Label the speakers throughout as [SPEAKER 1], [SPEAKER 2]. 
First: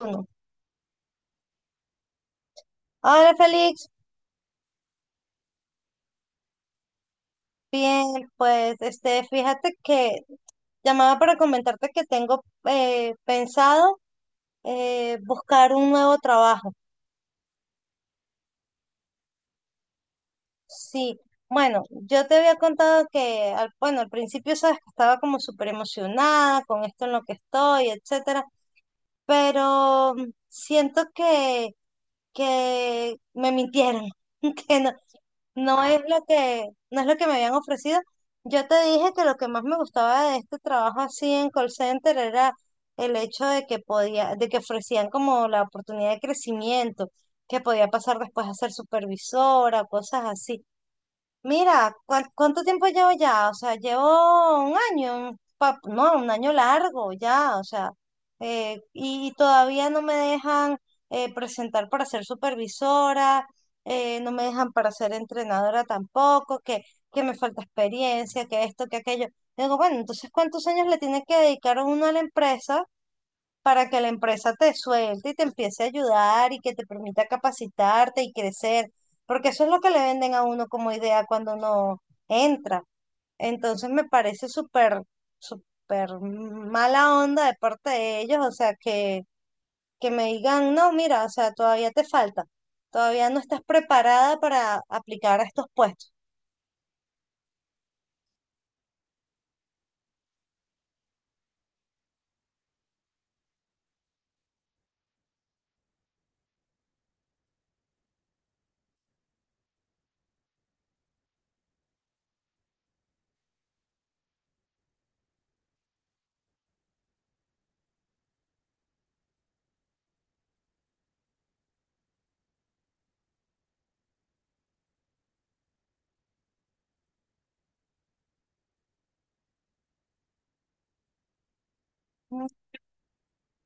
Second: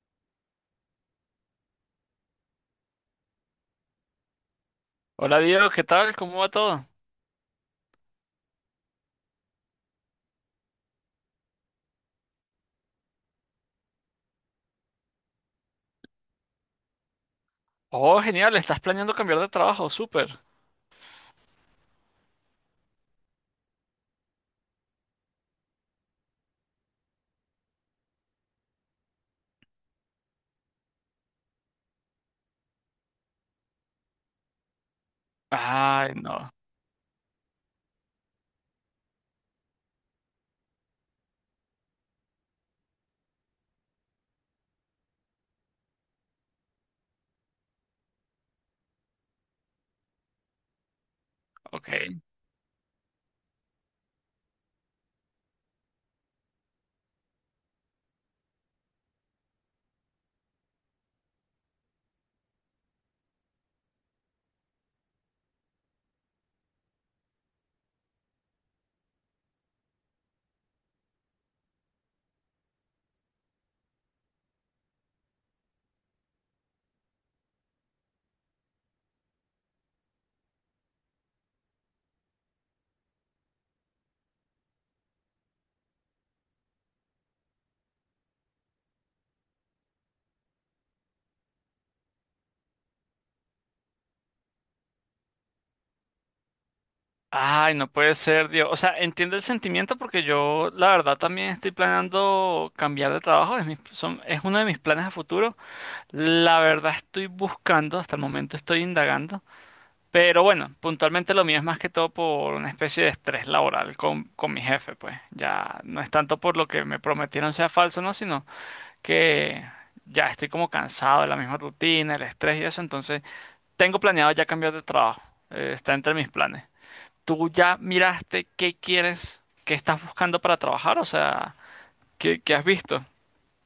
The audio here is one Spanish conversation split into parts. [SPEAKER 1] Uno. Hola Félix,
[SPEAKER 2] Hola Diego, ¿qué tal? ¿Cómo va todo?
[SPEAKER 1] bien, pues fíjate que llamaba para comentarte que tengo pensado buscar un nuevo trabajo.
[SPEAKER 2] Oh, genial, estás planeando cambiar de trabajo, súper.
[SPEAKER 1] Sí, bueno, yo te había contado que, al, bueno, al principio sabes que estaba como súper emocionada con esto en lo que estoy, etcétera, pero siento que me mintieron, que no, no es
[SPEAKER 2] Ay,
[SPEAKER 1] lo
[SPEAKER 2] no,
[SPEAKER 1] no es lo que me habían ofrecido. Yo te dije que lo que más me gustaba de este trabajo así en call center era el hecho de que podía, de que ofrecían como la oportunidad de crecimiento que podía pasar después a ser supervisora, cosas así.
[SPEAKER 2] ok.
[SPEAKER 1] Mira, ¿cuánto tiempo llevo ya? O sea, llevo un año, no, un año largo ya, o sea, y todavía no me dejan presentar para ser supervisora, no me dejan para ser entrenadora tampoco, que me falta experiencia, que esto, que aquello. Yo digo, bueno, entonces, ¿cuántos años le tiene que dedicar uno a la empresa para que la empresa te suelte y te empiece a ayudar y que te permita capacitarte y crecer, porque eso es lo que le venden a uno como idea cuando uno entra? Entonces me parece súper, súper mala onda de parte de ellos, o sea, que me digan, no, mira, o sea, todavía te falta, todavía no estás preparada para aplicar a estos puestos.
[SPEAKER 2] Ay, no puede ser, Diego. O sea, entiendo el sentimiento porque yo, la verdad, también estoy planeando cambiar de trabajo. Es mi- son- es uno de mis planes a futuro. La verdad, estoy buscando, hasta el momento estoy indagando. Pero bueno, puntualmente lo mío es más que todo por una especie de estrés laboral con mi jefe, pues. Ya no es tanto por lo que me prometieron sea falso, ¿no? Sino que ya estoy como cansado de la misma rutina, el estrés y eso, entonces tengo planeado ya cambiar de trabajo. Está entre mis planes. ¿Tú ya miraste qué quieres, qué estás buscando para trabajar? O sea, ¿qué,
[SPEAKER 1] Mm,
[SPEAKER 2] qué has visto?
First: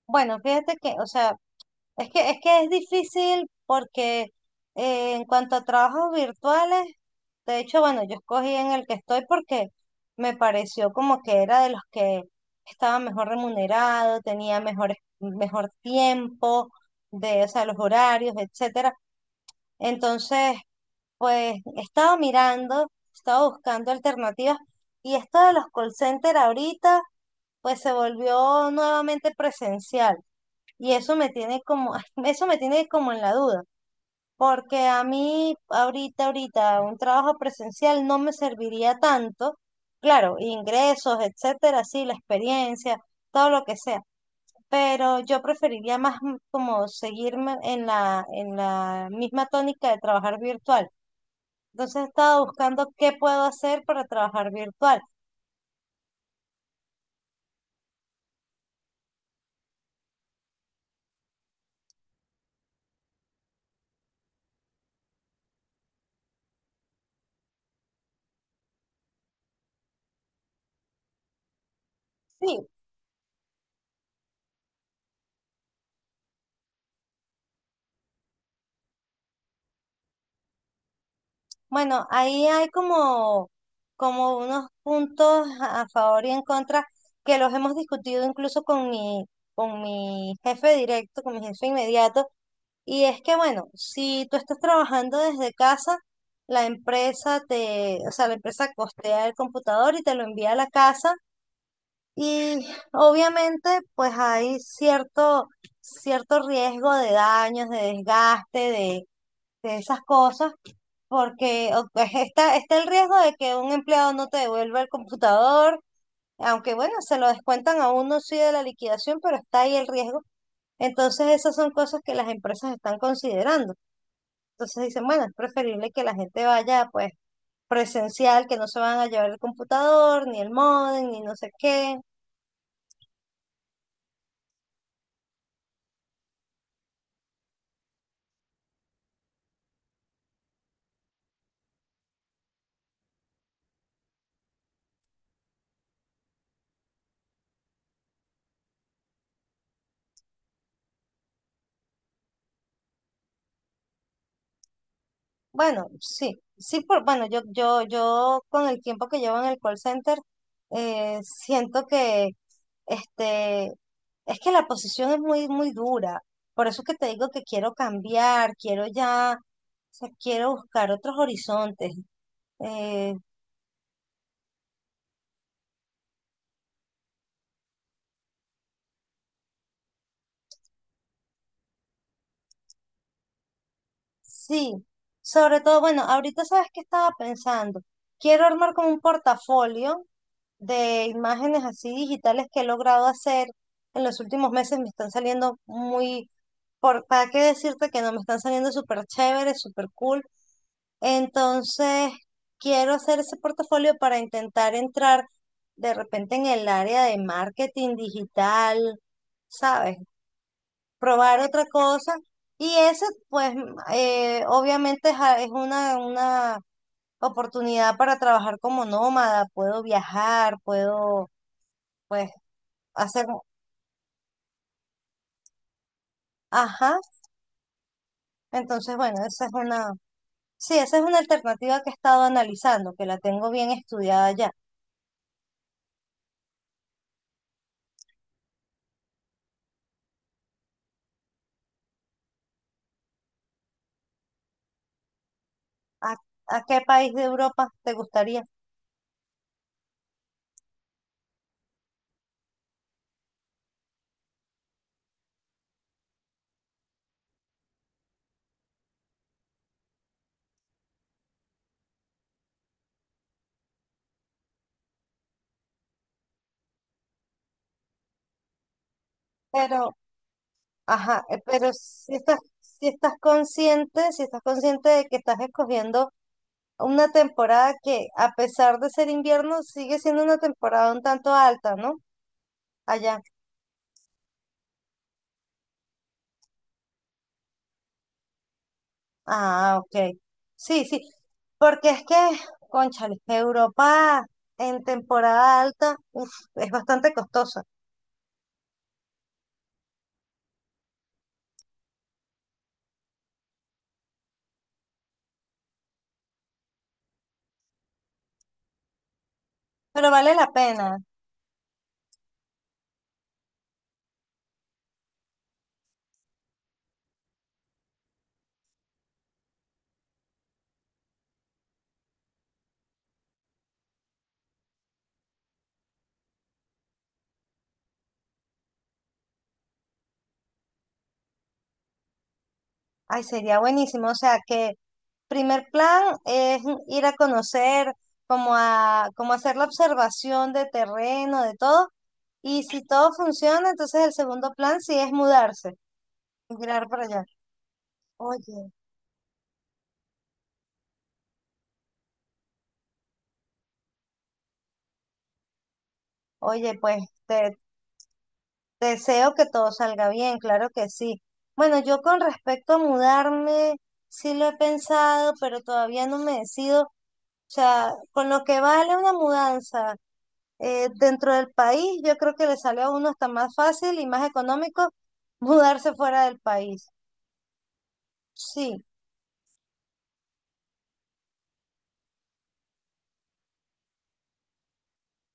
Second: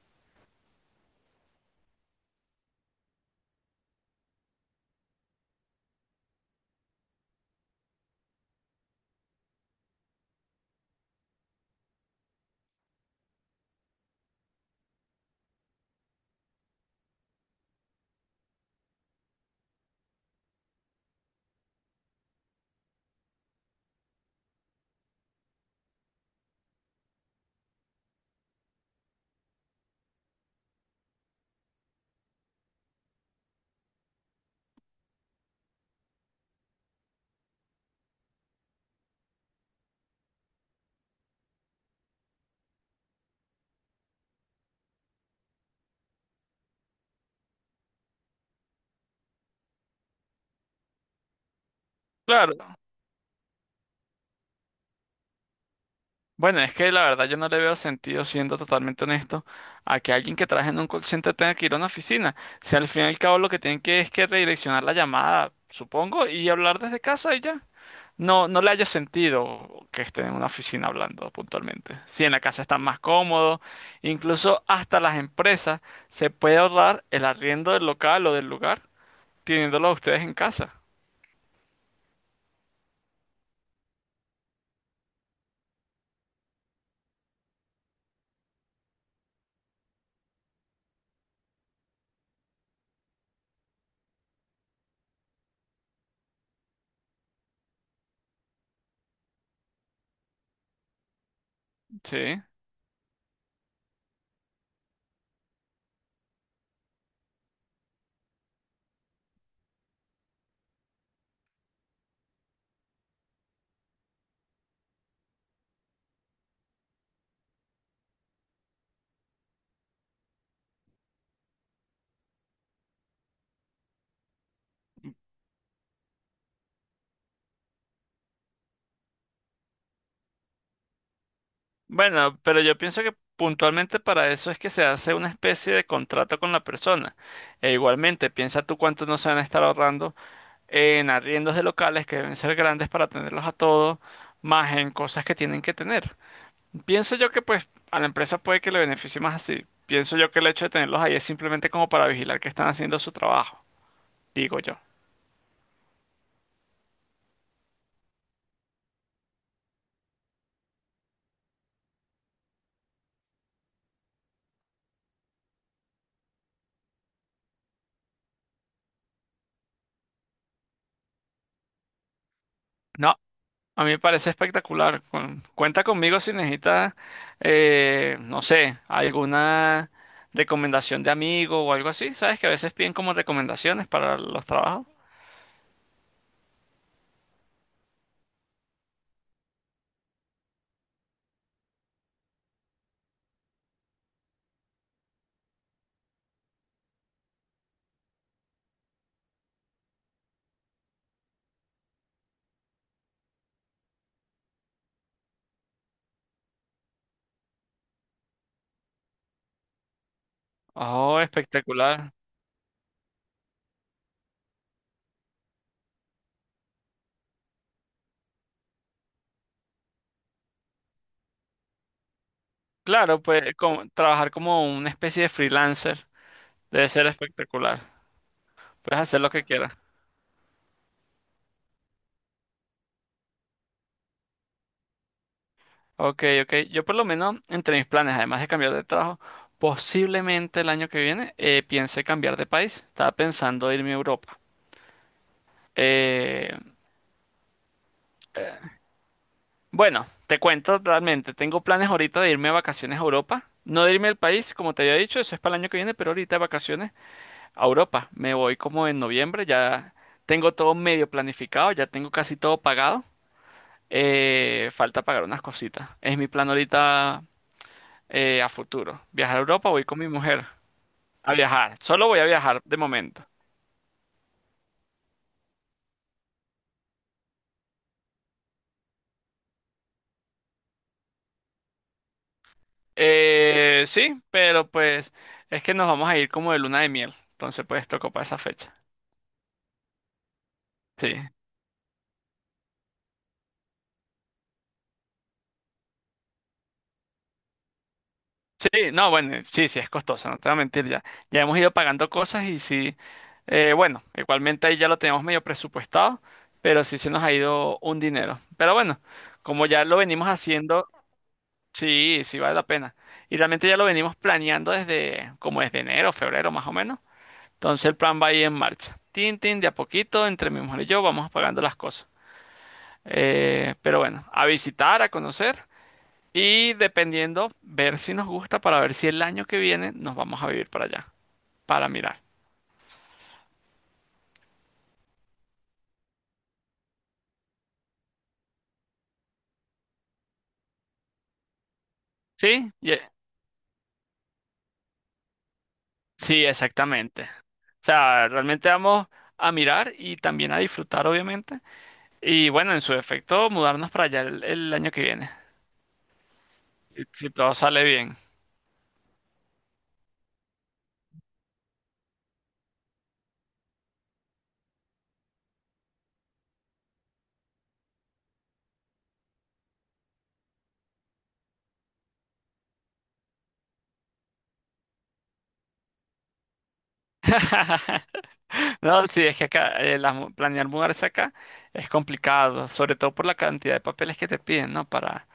[SPEAKER 1] Bueno, fíjate que, o sea, es es que es difícil porque en cuanto a trabajos virtuales, de hecho, bueno, yo escogí en el que estoy porque me pareció como que era de los que estaba mejor remunerado, tenía mejor, mejor tiempo, de, o sea, los horarios, etcétera. Entonces, pues estaba mirando, estaba buscando alternativas, y esto de los call centers ahorita, pues se volvió nuevamente presencial. Y eso me tiene como, eso me tiene como en la duda, porque a mí ahorita, ahorita, un trabajo presencial no me serviría tanto, claro, ingresos, etcétera, sí, la experiencia, todo lo que sea, pero yo preferiría como seguirme en en la misma tónica de trabajar virtual. Entonces he estado
[SPEAKER 2] Claro.
[SPEAKER 1] buscando qué puedo hacer para trabajar virtual.
[SPEAKER 2] Bueno, es que la verdad yo no le veo sentido, siendo totalmente honesto, a que alguien que trabaje en un call center tenga que ir a una oficina. Si al fin y al cabo lo que tienen que es que redireccionar la llamada, supongo, y hablar desde casa y ya. No, no le haya sentido que estén en una oficina hablando puntualmente. Si en la casa
[SPEAKER 1] Sí,
[SPEAKER 2] están más cómodos, incluso hasta las empresas se puede ahorrar el arriendo del local o del lugar teniéndolo a ustedes en casa.
[SPEAKER 1] bueno, ahí hay como, como unos puntos a favor y en contra que los hemos discutido incluso con mi jefe directo, con mi jefe inmediato. Y es que, bueno, si tú estás trabajando desde casa, la empresa o sea, la empresa costea el computador y te lo envía a la casa.
[SPEAKER 2] Sí.
[SPEAKER 1] Y obviamente, pues hay cierto, cierto riesgo de daños, de desgaste, de esas cosas porque pues, está el riesgo de que un empleado no te devuelva el computador, aunque bueno, se lo descuentan a uno sí de la liquidación, pero está ahí el riesgo. Entonces esas son cosas que las empresas están considerando. Entonces dicen, bueno, es preferible que la gente vaya pues presencial, que no se van a llevar el computador, ni el módem, ni no sé qué.
[SPEAKER 2] Bueno, pero yo pienso que puntualmente para eso es que se hace una especie de contrato con la persona. E igualmente, piensa tú cuánto no se van a estar ahorrando en arriendos de locales que deben ser grandes para tenerlos a todos, más en cosas que tienen que tener. Pienso yo que pues a la empresa puede que le beneficie más así. Pienso yo que el hecho de tenerlos ahí es simplemente como para vigilar que están haciendo su trabajo, digo yo.
[SPEAKER 1] Bueno, sí, sí, por, bueno, yo con el tiempo que llevo en el call center, siento que este, es que la posición es muy, muy dura. Por eso que te digo que quiero cambiar, quiero ya, o sea, quiero buscar otros horizontes. Eh,
[SPEAKER 2] No, a mí me parece espectacular. Con- cuenta conmigo si necesitas, no sé, alguna recomendación de amigo o algo así. ¿Sabes que a veces piden como recomendaciones para los
[SPEAKER 1] Sí,
[SPEAKER 2] trabajos?
[SPEAKER 1] sobre todo, bueno, ahorita sabes que estaba pensando. Quiero armar como un portafolio de imágenes así digitales que he logrado hacer en los últimos meses. Me están saliendo muy, por, ¿para qué decirte que no? Me están saliendo súper chéveres, súper cool. Entonces, quiero hacer ese portafolio para intentar entrar de repente en el área de marketing digital, ¿sabes?
[SPEAKER 2] Oh,
[SPEAKER 1] Probar otra
[SPEAKER 2] espectacular.
[SPEAKER 1] cosa. Y eso, pues, obviamente es, es una oportunidad para trabajar como nómada, puedo viajar, puedo, pues,
[SPEAKER 2] Claro,
[SPEAKER 1] hacer,
[SPEAKER 2] pues como- trabajar como una especie de freelancer debe
[SPEAKER 1] ajá.
[SPEAKER 2] ser espectacular.
[SPEAKER 1] Entonces,
[SPEAKER 2] Puedes
[SPEAKER 1] bueno,
[SPEAKER 2] hacer lo que
[SPEAKER 1] esa es
[SPEAKER 2] quieras.
[SPEAKER 1] una, sí, esa es una alternativa que he estado analizando, que la tengo bien estudiada ya.
[SPEAKER 2] Ok, ok. Yo por lo menos, entre mis planes, además de cambiar de trabajo, posiblemente el año que viene piense cambiar de país. Estaba pensando irme a Europa.
[SPEAKER 1] ¿A,
[SPEAKER 2] Eh,
[SPEAKER 1] a qué país de Europa te gustaría?
[SPEAKER 2] bueno, te cuento realmente, tengo planes ahorita de irme a vacaciones a Europa. No de irme al país, como te había dicho, eso es para el año que viene, pero ahorita de vacaciones a Europa. Me voy como en noviembre, ya tengo todo medio planificado, ya tengo casi todo pagado. Falta pagar unas cositas. Es mi plan ahorita a futuro. Viajar a Europa, voy
[SPEAKER 1] Pero,
[SPEAKER 2] con mi mujer.
[SPEAKER 1] ajá,
[SPEAKER 2] A
[SPEAKER 1] pero
[SPEAKER 2] viajar, solo
[SPEAKER 1] si
[SPEAKER 2] voy a
[SPEAKER 1] estás,
[SPEAKER 2] viajar de
[SPEAKER 1] si estás
[SPEAKER 2] momento.
[SPEAKER 1] consciente, si estás consciente de que estás escogiendo una temporada que, a pesar de ser invierno, sigue siendo una temporada un tanto alta, ¿no? Allá.
[SPEAKER 2] Sí, pero pues es que nos vamos a ir como de luna de miel, entonces pues tocó para esa fecha.
[SPEAKER 1] Ah, ok. Sí, sí.
[SPEAKER 2] Sí,
[SPEAKER 1] Porque es que, cónchale, Europa en temporada alta, uf, es bastante costosa,
[SPEAKER 2] sí, no, bueno, sí, sí, es costoso, no te voy a mentir ya. Ya hemos ido pagando cosas y sí, bueno, igualmente ahí ya lo tenemos medio presupuestado, pero sí se nos ha ido un dinero. Pero bueno, como ya lo
[SPEAKER 1] pero
[SPEAKER 2] venimos
[SPEAKER 1] vale la
[SPEAKER 2] haciendo,
[SPEAKER 1] pena.
[SPEAKER 2] sí, sí vale la pena. Y realmente ya lo venimos planeando desde como desde enero, febrero más o menos. Entonces el plan va ahí en marcha. Tin, tin, de a poquito, entre mi mujer y yo vamos apagando las cosas. Pero bueno, a visitar, a conocer y dependiendo, ver si nos gusta para ver si el año que viene nos vamos a vivir para allá, para mirar.
[SPEAKER 1] Ay, sería buenísimo. O sea que primer plan es ir a conocer, como a, como hacer la observación de terreno, de todo. Y
[SPEAKER 2] ¿Sí?
[SPEAKER 1] si
[SPEAKER 2] Ye-
[SPEAKER 1] todo funciona, entonces el segundo plan sí es mudarse,
[SPEAKER 2] Sí,
[SPEAKER 1] migrar para
[SPEAKER 2] exactamente.
[SPEAKER 1] allá.
[SPEAKER 2] O sea, realmente
[SPEAKER 1] Oye,
[SPEAKER 2] vamos a mirar y también a disfrutar, obviamente. Y bueno, en su efecto, mudarnos para allá el año que viene,
[SPEAKER 1] oye, pues
[SPEAKER 2] si si todo
[SPEAKER 1] te,
[SPEAKER 2] sale bien.
[SPEAKER 1] te deseo que todo salga bien, claro que sí. Bueno, yo con respecto a mudarme, sí lo he pensado, pero todavía no me decido. O sea, con lo que vale una mudanza dentro del país, yo creo que le sale a uno hasta más fácil y más económico mudarse fuera del país. Sí,
[SPEAKER 2] No, sí, es que acá las mu- planear mudarse acá es complicado, sobre todo por la cantidad de papeles que te piden, ¿no?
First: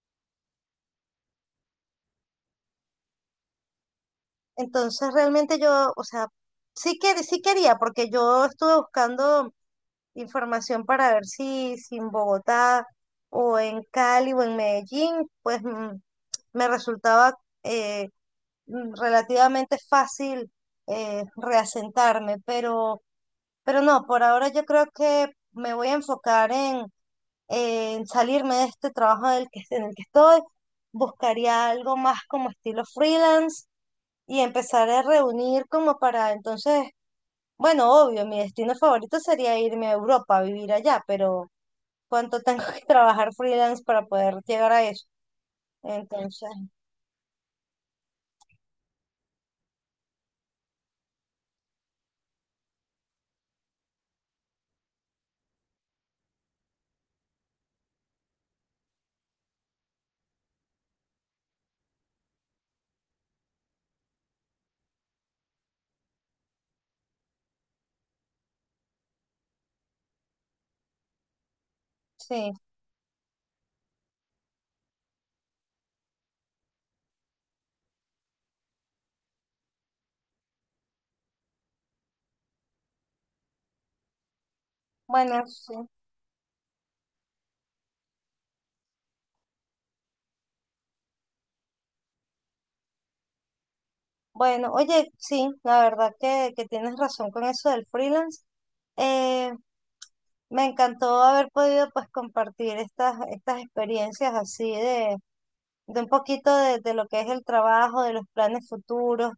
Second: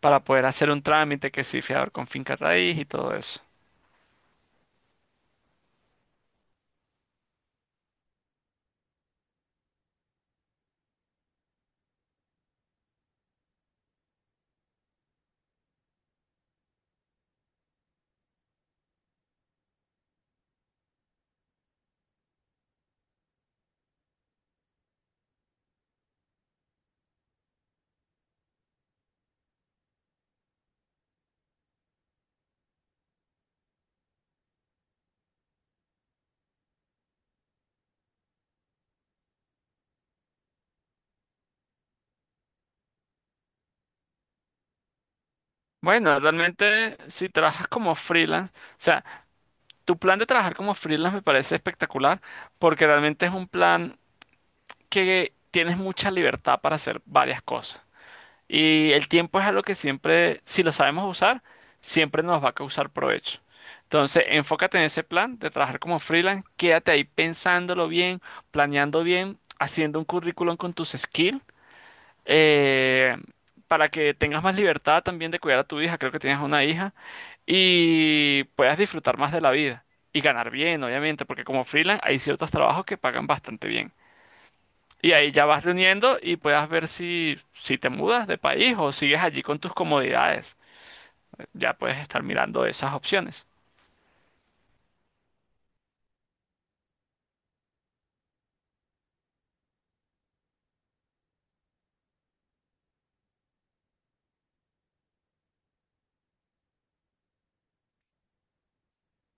[SPEAKER 2] Para poder hacer un trámite que sí, fiador con finca raíz y todo eso.
[SPEAKER 1] entonces realmente yo, o sea, sí sí quería, porque yo estuve buscando información para ver si, si en Bogotá o en Cali o en Medellín, pues me resultaba eh, relativamente fácil reasentarme, pero no, por ahora yo creo que me voy a enfocar en salirme de este trabajo del que, en el que estoy, buscaría algo más como estilo freelance y empezar a reunir como para entonces... Bueno, obvio, mi destino favorito sería irme a Europa a vivir allá, pero, cuánto tengo que trabajar freelance para poder llegar a eso.
[SPEAKER 2] Bueno,
[SPEAKER 1] Entonces,
[SPEAKER 2] realmente si trabajas como freelance, o sea, tu plan de trabajar como freelance me parece espectacular porque realmente es un plan que tienes mucha libertad para hacer varias cosas. Y el tiempo es algo que siempre, si lo sabemos usar, siempre nos va a causar provecho. Entonces, enfócate en ese plan de trabajar como freelance, quédate ahí pensándolo bien, planeando bien, haciendo un currículum con tus skills,
[SPEAKER 1] sí,
[SPEAKER 2] eh, para que tengas más libertad también de cuidar a tu hija, creo que tienes una hija, y puedas disfrutar más de la vida y ganar bien, obviamente, porque como freelance hay ciertos trabajos que pagan bastante bien. Y ahí ya
[SPEAKER 1] bueno,
[SPEAKER 2] vas
[SPEAKER 1] sí.
[SPEAKER 2] reuniendo y puedas ver si, si te mudas de país o sigues allí con tus comodidades. Ya puedes estar mirando esas opciones.
[SPEAKER 1] Bueno, oye, sí, la verdad que tienes razón con eso del freelance. Eh, me encantó haber podido pues compartir estas, estas experiencias así de un poquito de lo que es el trabajo, de los planes futuros,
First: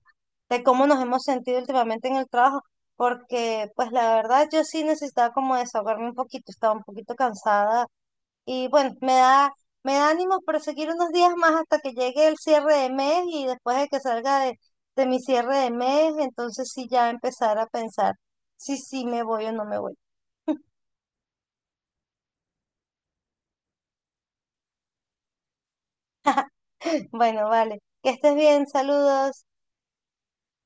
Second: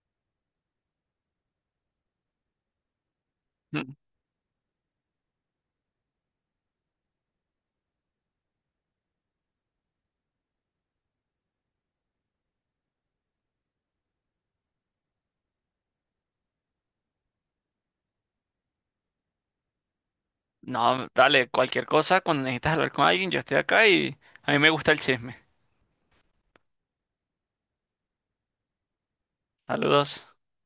[SPEAKER 1] de cómo nos hemos sentido últimamente en el trabajo, porque pues
[SPEAKER 2] Mm.
[SPEAKER 1] la verdad yo sí necesitaba como desahogarme un poquito, estaba un poquito cansada. Y bueno, me da ánimo proseguir unos días más hasta que llegue el cierre de mes y después de que salga de mi cierre de mes, entonces sí ya empezar a pensar si sí me voy o no me voy.
[SPEAKER 2] No, dale, cualquier cosa, cuando necesitas hablar con alguien, yo estoy acá y a mí me gusta el chisme.
[SPEAKER 1] Bueno, vale, que estés bien, saludos.
[SPEAKER 2] Saludos.